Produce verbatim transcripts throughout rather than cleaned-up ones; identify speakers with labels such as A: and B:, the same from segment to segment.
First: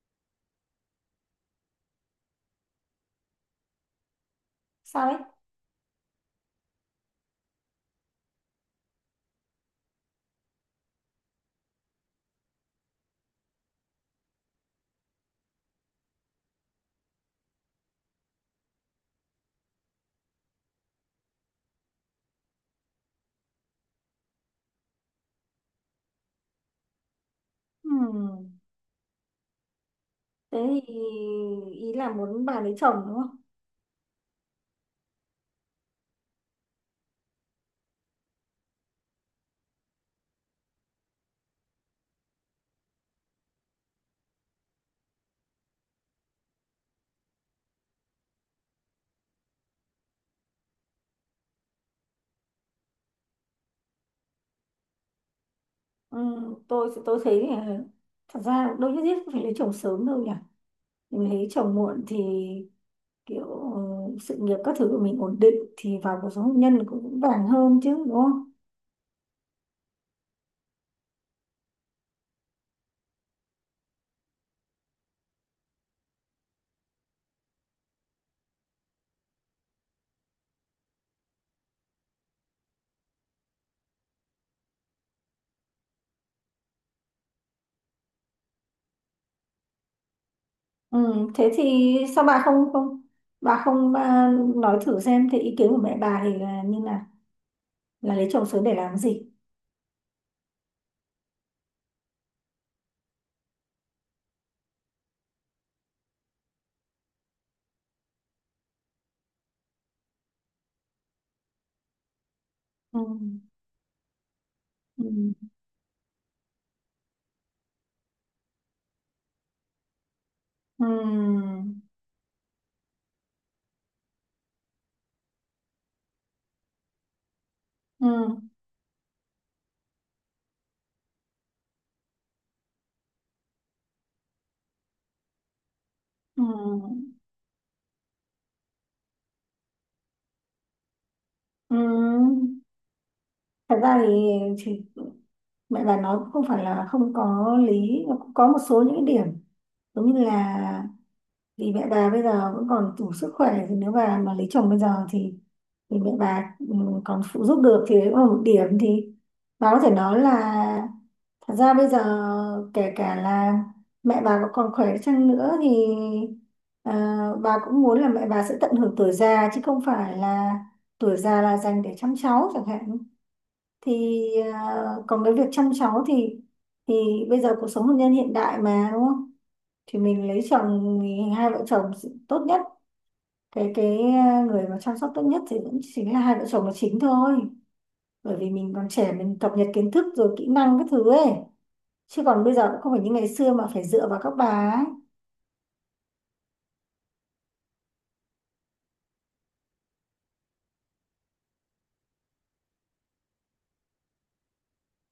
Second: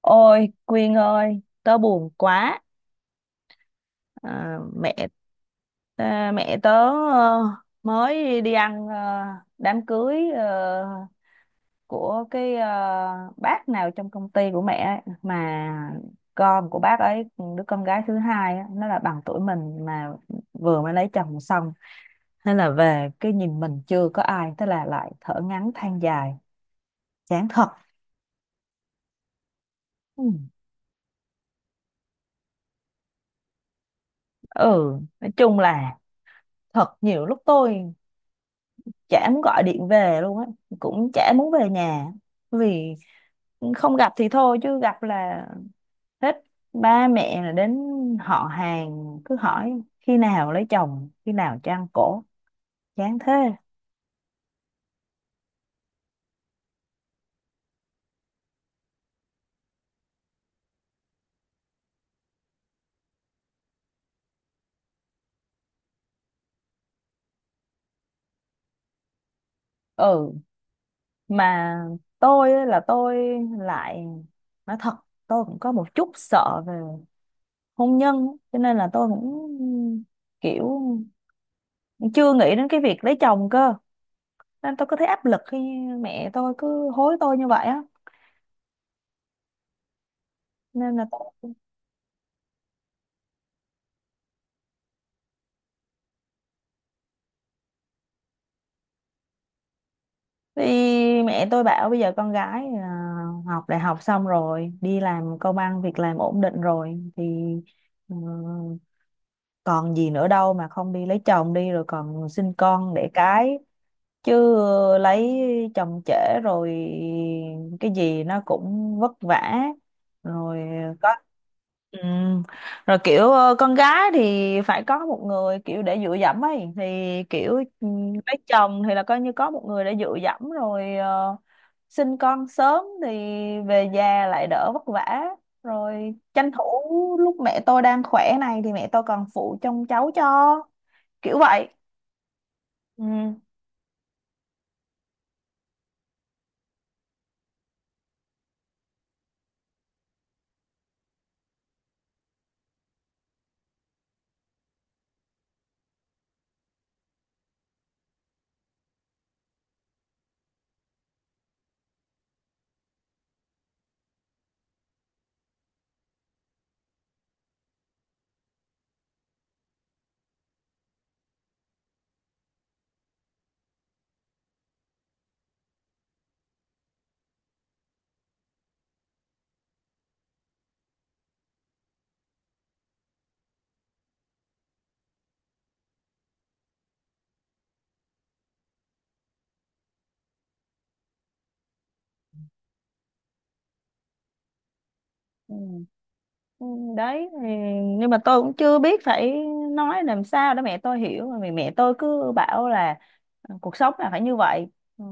A: Ôi Quyên ơi, tớ buồn quá. À,
B: Sao
A: mẹ
B: đấy?
A: à, mẹ tớ ờ, mới đi ăn ờ, đám cưới ờ, của cái ờ, bác nào trong công ty của mẹ ấy, mà con của bác ấy, đứa con gái thứ hai á, nó là bằng tuổi mình, mà vừa mới lấy chồng xong, nên là về cái nhìn mình chưa có ai, thế là lại thở ngắn than dài. Chán thật.
B: Ừm,
A: Ừ,
B: thế thì ý là muốn bà lấy chồng đúng không?
A: ừ, nói chung là thật nhiều lúc tôi chả muốn gọi điện về luôn á, cũng chả muốn về nhà, vì không gặp thì thôi chứ gặp là hết, ba mẹ là đến họ hàng cứ hỏi khi nào lấy chồng, khi nào cho ăn cổ. Chán thế.
B: Ừm, tôi tôi thấy là thật ra đâu nhất thiết phải lấy chồng sớm đâu nhỉ. Mình lấy chồng muộn thì kiểu, ừ, sự nghiệp các thứ của mình ổn định thì vào cuộc sống hôn nhân cũng vững vàng hơn chứ, đúng không?
A: Ừ, mà tôi á, là tôi lại nói thật, tôi cũng có một chút sợ về hôn nhân á, cho nên là tôi cũng kiểu chưa nghĩ đến cái việc lấy chồng cơ, nên tôi có thấy áp lực khi mẹ tôi cứ hối tôi như vậy á, nên là
B: Ừm, thế
A: tôi.
B: thì sao bà không không bà không, à, nói thử xem thì ý kiến của mẹ bà thì là như là là lấy chồng sớm để làm gì?
A: Thì mẹ tôi bảo bây giờ con gái là học đại học xong rồi đi làm, công ăn việc làm ổn định rồi thì ừ, còn gì nữa đâu mà không đi lấy chồng đi rồi còn sinh con đẻ
B: Ừm.
A: cái, chứ ờ,
B: Ừm.
A: lấy chồng trễ rồi cái gì nó cũng vất vả, rồi ờ, có.
B: Ừm.
A: Ừ. Rồi kiểu ờ, con gái thì phải có một người kiểu để dựa dẫm ấy, thì kiểu ừ, lấy
B: Ừm.
A: chồng thì là coi như có một người để dựa dẫm rồi, ờ, sinh con sớm thì về già lại đỡ vất vả, rồi tranh thủ
B: Ừm.
A: lúc mẹ tôi đang khỏe này thì mẹ tôi còn phụ trông cháu cho, kiểu vậy.
B: Ừm.
A: Ừ.
B: Thật ra thì thì mẹ bà nói cũng không phải là không có lý, nó cũng có một số những cái điểm giống như là vì mẹ bà bây giờ vẫn còn đủ sức khỏe, thì nếu bà mà lấy chồng bây giờ thì thì mẹ bà, ừ, còn phụ giúp được, thì đấy cũng là một điểm. Thì bà có thể nói là thật ra bây giờ kể cả là mẹ bà có còn khỏe chăng nữa thì, à, bà cũng muốn là mẹ bà sẽ tận hưởng tuổi già chứ không phải là tuổi già là dành để chăm cháu chẳng hạn. Thì, à, còn cái việc chăm cháu thì thì bây giờ cuộc sống hôn nhân hiện đại mà đúng không? Thì mình lấy chồng thì hai vợ chồng tốt nhất, cái cái à, người mà chăm sóc tốt nhất thì vẫn chính là hai vợ chồng là chính thôi. Bởi vì mình còn trẻ, mình cập nhật kiến thức rồi kỹ năng các thứ ấy, chứ còn bây giờ cũng không phải như ngày xưa mà phải dựa vào các bà ấy.
A: Ừ. Ừ, đấy thì, nhưng mà tôi cũng chưa biết phải nói làm sao để mẹ tôi hiểu mà, vì mẹ tôi cứ bảo là ờ, cuộc sống là phải như vậy, ừ,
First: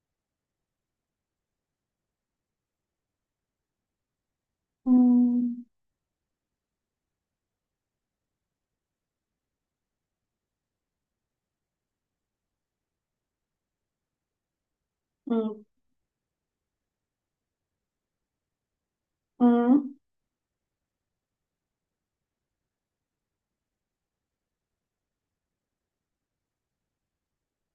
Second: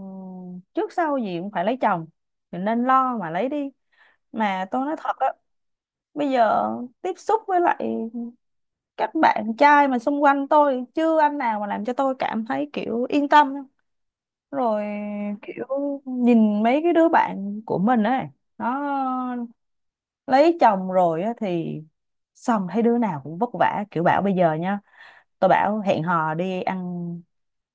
A: trước sau gì cũng phải lấy chồng, mình nên lo mà lấy đi. Mà tôi
B: Ừ.
A: nói thật á, bây giờ tiếp xúc với lại các bạn trai mà xung quanh tôi, chưa anh nào mà làm cho tôi cảm thấy kiểu yên tâm, rồi
B: Ừ.
A: kiểu nhìn mấy cái đứa bạn của mình ấy, nó
B: Ừ.
A: lấy chồng rồi á thì, xong thấy đứa nào cũng vất vả, kiểu bảo bây giờ nha, tôi bảo hẹn hò đi ăn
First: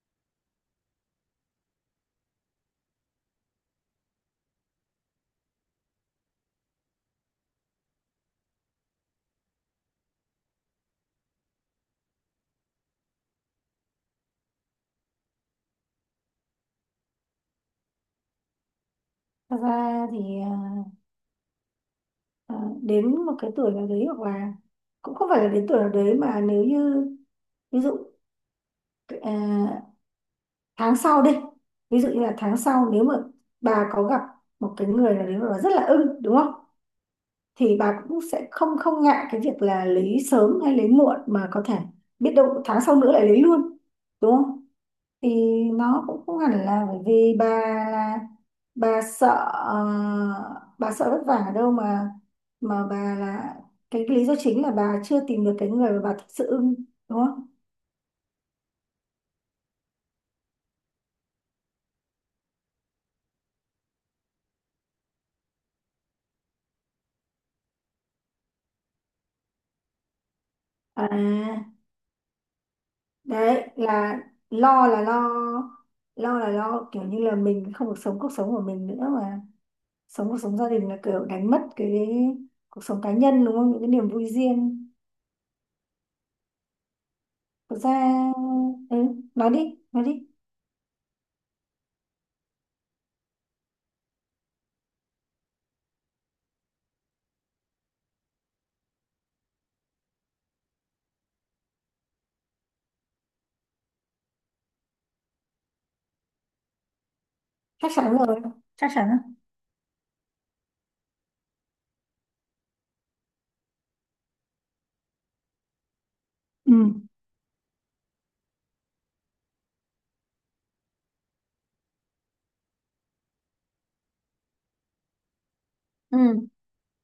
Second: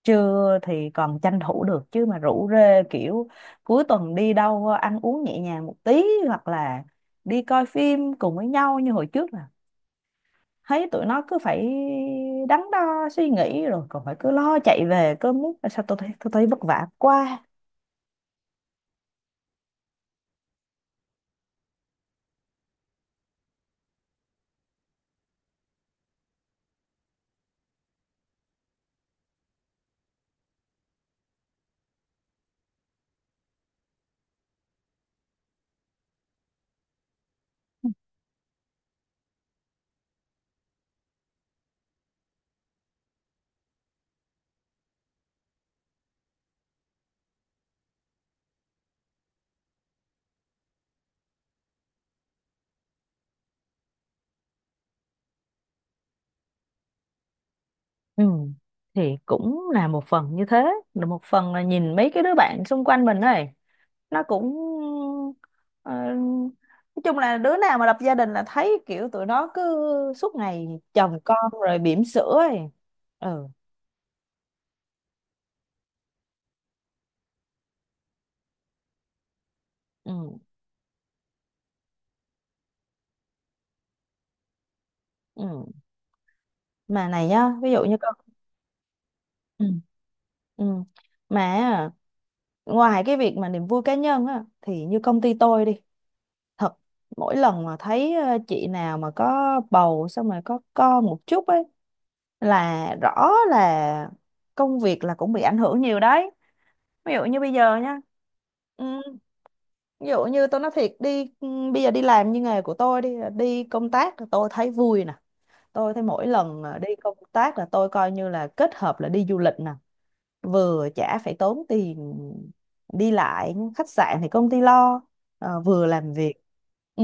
A: trưa thì còn tranh thủ được, chứ mà rủ rê kiểu cuối tuần đi đâu ăn uống nhẹ nhàng một tí, hoặc là đi coi phim cùng với nhau như hồi trước, là thấy tụi nó cứ phải đắn đo suy nghĩ, rồi còn phải cứ lo chạy về, cứ muốn sao, tôi thấy tôi thấy vất vả quá.
B: Thật ra thì, à, à, đến một cái tuổi nào đấy hoặc là cũng không phải là đến tuổi nào đấy mà nếu như, ví dụ, ờ, tháng sau đi, ví dụ như là tháng sau nếu mà bà có gặp một cái người là nếu mà bà rất là ưng đúng không, thì bà cũng sẽ không không ngại cái việc là lấy sớm hay lấy muộn, mà có thể biết đâu tháng sau nữa lại lấy luôn, đúng không? Thì nó cũng không hẳn là bởi vì bà là bà sợ, ờ, bà sợ vất vả ở đâu mà mà bà là cái lý do chính là bà chưa tìm được cái người mà bà thực sự ưng, đúng không?
A: Ừ. Thì cũng là một phần như thế, là một phần là nhìn mấy cái đứa bạn xung quanh mình này, nó cũng ờ, nói chung là đứa nào mà lập gia đình là thấy kiểu tụi nó cứ suốt ngày
B: À,
A: chồng con rồi bỉm sữa ấy. Ừ,
B: đấy là lo là lo, lo là lo kiểu như là mình không được sống cuộc sống của mình nữa mà sống cuộc
A: ừ,
B: sống gia đình là kiểu đánh mất cái cuộc sống cá nhân đúng không, những cái niềm vui riêng.
A: ừ. Mà này nhá, ví
B: Thực
A: dụ
B: ra,
A: như con.
B: ừ, nói đi
A: Ừ.
B: nói đi
A: Ừ. Mà á, ngoài cái việc mà niềm vui cá nhân á thì như công ty tôi đi thật, mỗi lần mà thấy ờ, chị nào mà có bầu xong rồi có con một chút ấy, là rõ là công việc là cũng bị ảnh hưởng nhiều đấy, ví dụ như bây giờ
B: Chắc
A: nha.
B: chắn rồi. Chắc
A: Ừ,
B: chắn rồi.
A: ví dụ như tôi nói thiệt đi, ừ, bây giờ đi làm như nghề của tôi đi, đi công tác tôi thấy vui nè, tôi thấy mỗi lần
B: Ừ.
A: à, đi công tác là tôi coi như là kết hợp là đi du lịch nè, vừa chả phải tốn tiền đi lại, khách sạn thì công ty lo, ờ, vừa làm
B: Ừ.
A: việc. Ừ.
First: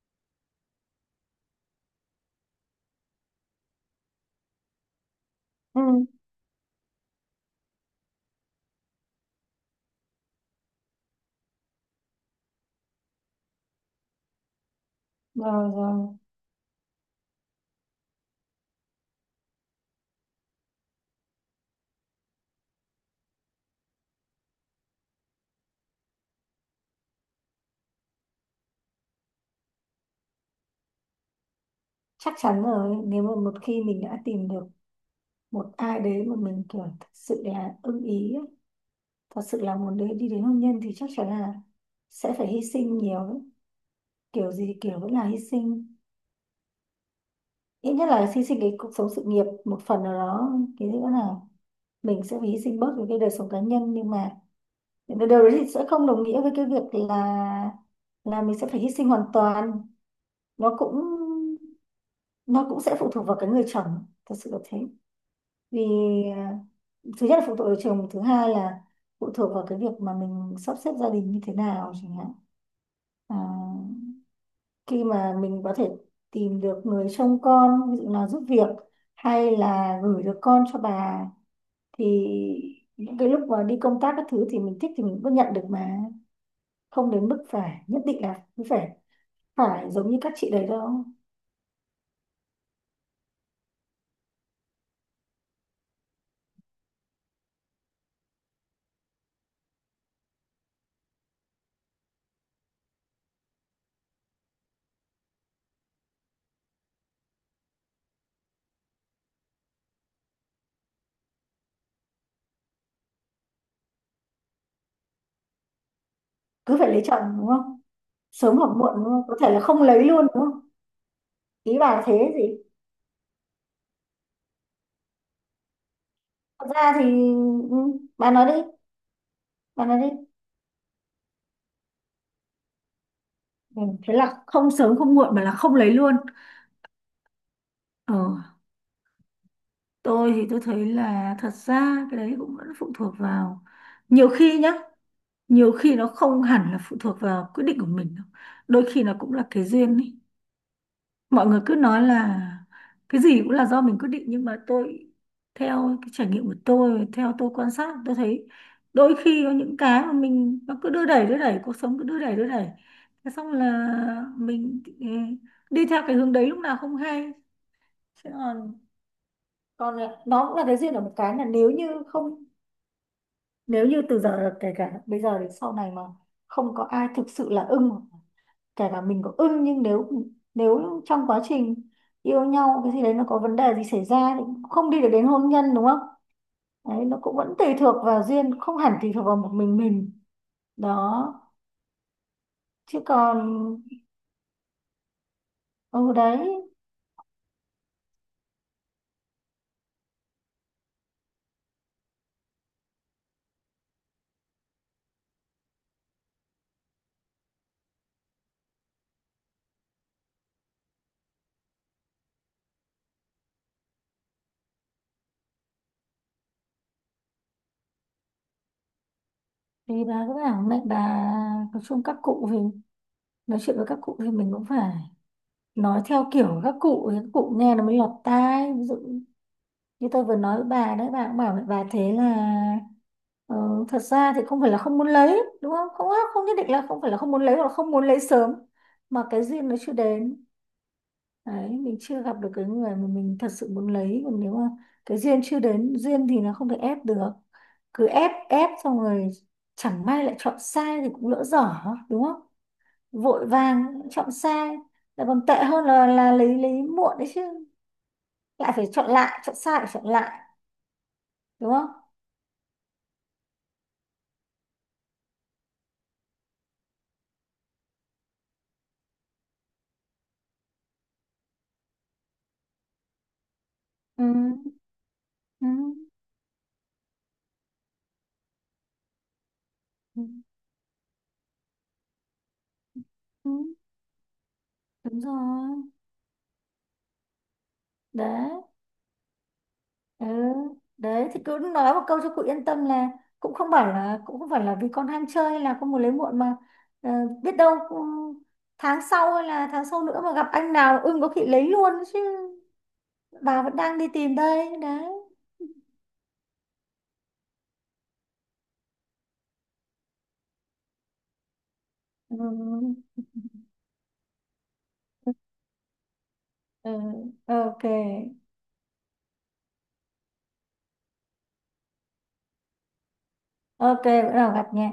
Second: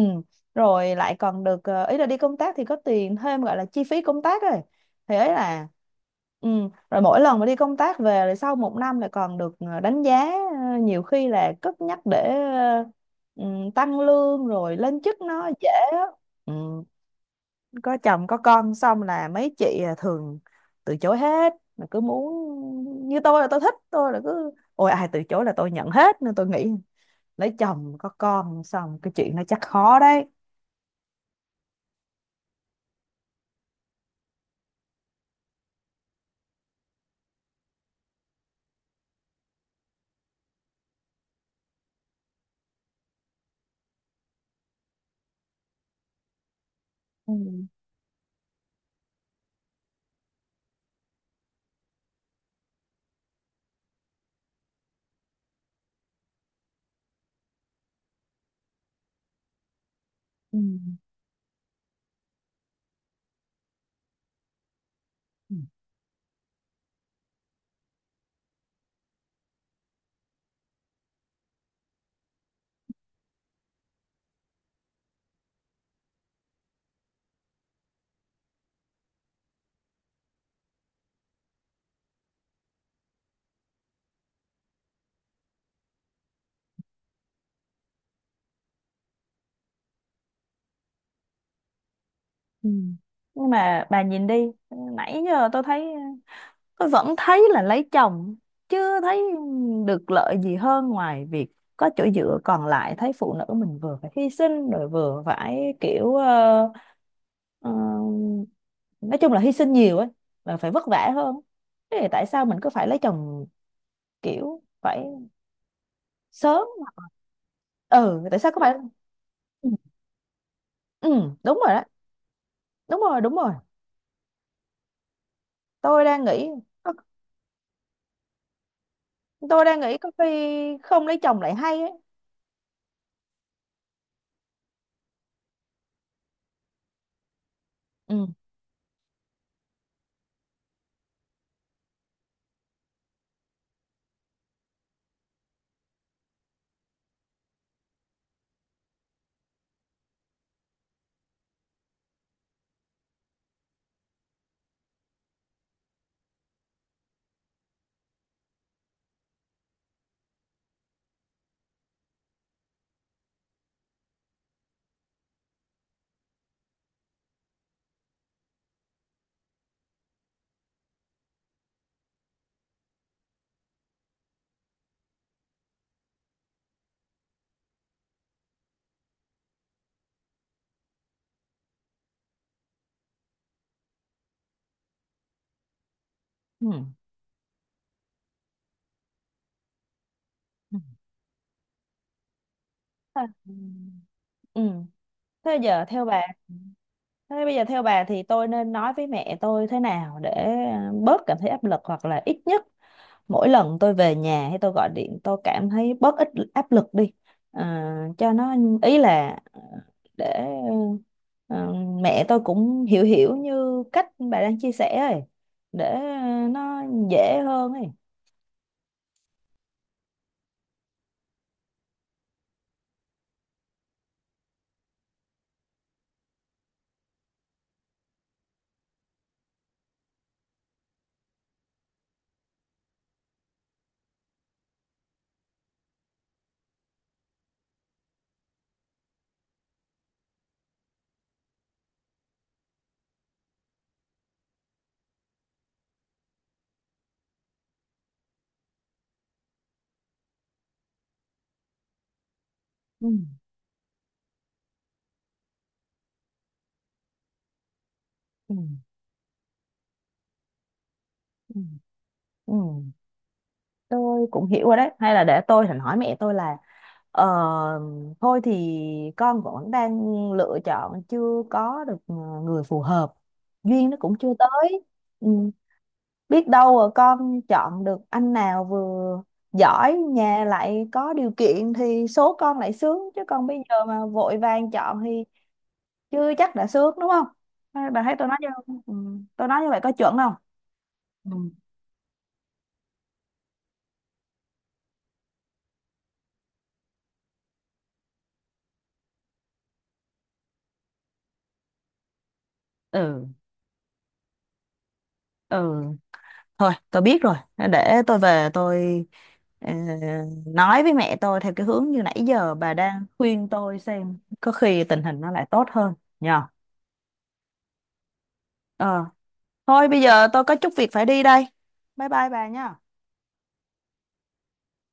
A: Rồi lại còn được ờ, ý là đi công tác thì có tiền thêm gọi là chi phí công tác rồi, thì ấy là.
B: Ừ.
A: Ừ. Rồi mỗi lần mà đi công tác về rồi sau một năm lại còn được ờ, đánh giá, ờ, nhiều khi là cất nhắc để ờ, ừ, tăng lương rồi lên chức nó dễ
B: Rồi
A: á.
B: rồi.
A: Ừ, có chồng có con xong là mấy chị à, thường từ chối hết, mà cứ muốn như tôi là tôi thích tôi là cứ, ôi ai từ chối là tôi nhận hết, nên tôi nghĩ lấy chồng có con xong cái chuyện nó chắc khó đấy.
B: Chắc chắn rồi, nếu mà một khi mình đã tìm được một ai đấy mà mình kiểu thật sự là ưng ý ấy, thật sự là muốn đấy đi đến hôn nhân thì chắc chắn là sẽ phải hy sinh nhiều. Kiểu gì kiểu vẫn là hy sinh,
A: Ừ.
B: ít nhất là hy sinh cái cuộc sống sự nghiệp một phần nào đó. Cái nữa là mình sẽ phải hy sinh bớt những cái đời sống cá nhân, nhưng mà điều đấy thì sẽ không đồng nghĩa với cái việc là là mình sẽ phải hy sinh hoàn toàn.
A: Ừ.
B: Nó cũng nó cũng sẽ phụ thuộc vào cái người chồng thật sự là thế.
A: Ừ.
B: Vì, à, thứ nhất là phụ thuộc vào chồng, thứ hai là phụ thuộc vào cái việc mà mình sắp xếp gia đình như thế nào chẳng hạn. À, khi mà mình có thể tìm được người trông con, ví dụ là giúp việc hay là gửi được con cho bà, thì những cái lúc mà đi công tác các thứ thì mình thích thì mình vẫn nhận được mà, không đến mức phải nhất định là cứ phải phải giống như các chị đấy đâu.
A: Ừ. Nhưng mà bà nhìn đi, nãy giờ tôi thấy, tôi vẫn thấy là lấy chồng chưa thấy được lợi gì hơn ngoài việc có chỗ dựa, còn lại thấy phụ nữ mình vừa phải hy sinh, rồi vừa phải kiểu Ờ, nói chung là hy sinh nhiều ấy, và phải vất vả hơn, thế thì tại sao mình cứ phải lấy chồng kiểu phải sớm.
B: Cứ phải lấy chồng đúng không,
A: Ừ, tại sao
B: sớm
A: cứ
B: hoặc
A: phải.
B: muộn, đúng không, có thể là
A: Ừ.
B: không lấy luôn, đúng không?
A: Ừ, đúng rồi
B: Ý
A: đó,
B: bà là thế gì?
A: đúng rồi, đúng rồi, tôi đang nghĩ
B: Thật
A: có-
B: ra thì, ừ, bà nói đi.
A: tôi đang
B: bà
A: nghĩ
B: nói đi
A: có khi không lấy chồng lại hay ấy.
B: Ừ, thế là không sớm không muộn mà là không lấy luôn. Ờ,
A: Ừ.
B: tôi thì tôi thấy là thật ra cái đấy cũng vẫn phụ thuộc vào, nhiều khi nhá, nhiều khi nó không hẳn là phụ thuộc vào quyết định của mình đâu. Đôi khi nó cũng là cái duyên ấy. Mọi người cứ nói là cái gì cũng là do mình quyết định, nhưng mà tôi, theo cái trải nghiệm của tôi, theo tôi quan sát, tôi thấy đôi khi có những cái mà mình nó cứ đưa đẩy đưa đẩy, cuộc sống cứ đưa đẩy đưa đẩy, thế xong là mình, ừ, đi theo cái hướng đấy lúc nào không hay. Thế còn còn là- nó cũng là cái duyên ở một cái là nếu như không, nếu như từ giờ kể cả bây giờ đến sau này mà không có ai thực sự là ưng, kể cả mình có ưng nhưng nếu, nếu trong quá trình yêu nhau cái gì đấy nó có vấn đề gì xảy ra thì cũng không đi được đến hôn nhân, đúng không?
A: Ừ.
B: Đấy, nó cũng vẫn tùy thuộc vào duyên, không hẳn tùy thuộc vào một mình mình.
A: Ừ.
B: Đó. Chứ
A: À,
B: còn,
A: ừ. thế giờ theo
B: ừ,
A: bà
B: đấy
A: thế bây giờ theo bà thì tôi nên nói với mẹ tôi thế nào để ờ, bớt cảm thấy áp lực, hoặc là ít nhất mỗi lần tôi về nhà hay tôi gọi điện tôi cảm thấy bớt ít áp lực đi, à, cho nó ý là ờ, để ờ, mẹ tôi cũng hiểu hiểu như cách bà đang chia sẻ ấy, để nó dễ hơn ấy.
B: thì bà cứ bảo mẹ bà, nói chung các cụ thì, nói chuyện với các cụ thì mình cũng phải nói theo kiểu các cụ ấy, các cụ nghe nó mới lọt tai. Ví dụ như tôi vừa nói với bà đấy, bà cũng bảo với bà thế là, ờ, thật ra thì không phải là không muốn lấy đúng không, không không nhất định là không phải là không muốn lấy hoặc là không muốn lấy sớm mà cái duyên nó chưa đến. Đấy, mình chưa gặp được cái người mà mình thật sự muốn lấy, còn nếu mà cái duyên chưa đến, duyên thì nó không thể ép được. Cứ ép ép xong rồi chẳng may lại chọn sai thì cũng lỡ dở, đúng không?
A: Ừ,
B: Vội vàng chọn sai lại còn tệ hơn là là lấy lấy muộn đấy chứ.
A: ừ,
B: Lại phải chọn lại, chọn sai phải chọn lại,
A: ừ,
B: đúng không?
A: ừ. Tôi cũng hiểu rồi đấy, hay là để tôi thành hỏi mẹ tôi là ờ, thôi thì con vẫn đang lựa chọn, chưa có được ờ, người phù hợp, duyên nó cũng
B: Ừ.
A: chưa tới. Ừ.
B: Ừ.
A: Biết đâu rồi con chọn được anh nào vừa giỏi,
B: Ừ.
A: nhà lại có điều kiện thì số con lại sướng, chứ còn
B: Ừ.
A: bây giờ mà vội vàng chọn
B: Đúng
A: thì
B: rồi
A: chưa chắc đã sướng, đúng không? Hay bà thấy tôi nói như,
B: đấy.
A: ừ, tôi nói như vậy có chuẩn
B: Ừ.
A: không?
B: Đấy
A: Ừ.
B: thì cứ nói một câu cho cụ yên tâm là cũng không phải là cũng không phải là vì con ham chơi hay là con muốn lấy muộn mà, ờ, biết đâu cũng- tháng sau hay là tháng sau nữa mà gặp anh nào ưng có khi lấy luôn chứ.
A: Ừ.
B: Bà vẫn đang đi tìm đây đấy.
A: Ừ. Thôi tôi biết rồi, để tôi về tôi ờ, nói với mẹ tôi theo cái hướng như nãy
B: Ừ.
A: giờ bà đang khuyên tôi, xem có khi tình hình nó lại tốt hơn nhờ.
B: Ừ. Ừ, ok.
A: Ờ. Thôi bây giờ tôi có chút việc phải đi đây. Bye bye bà nha.
B: Ok, bữa nào gặp nha.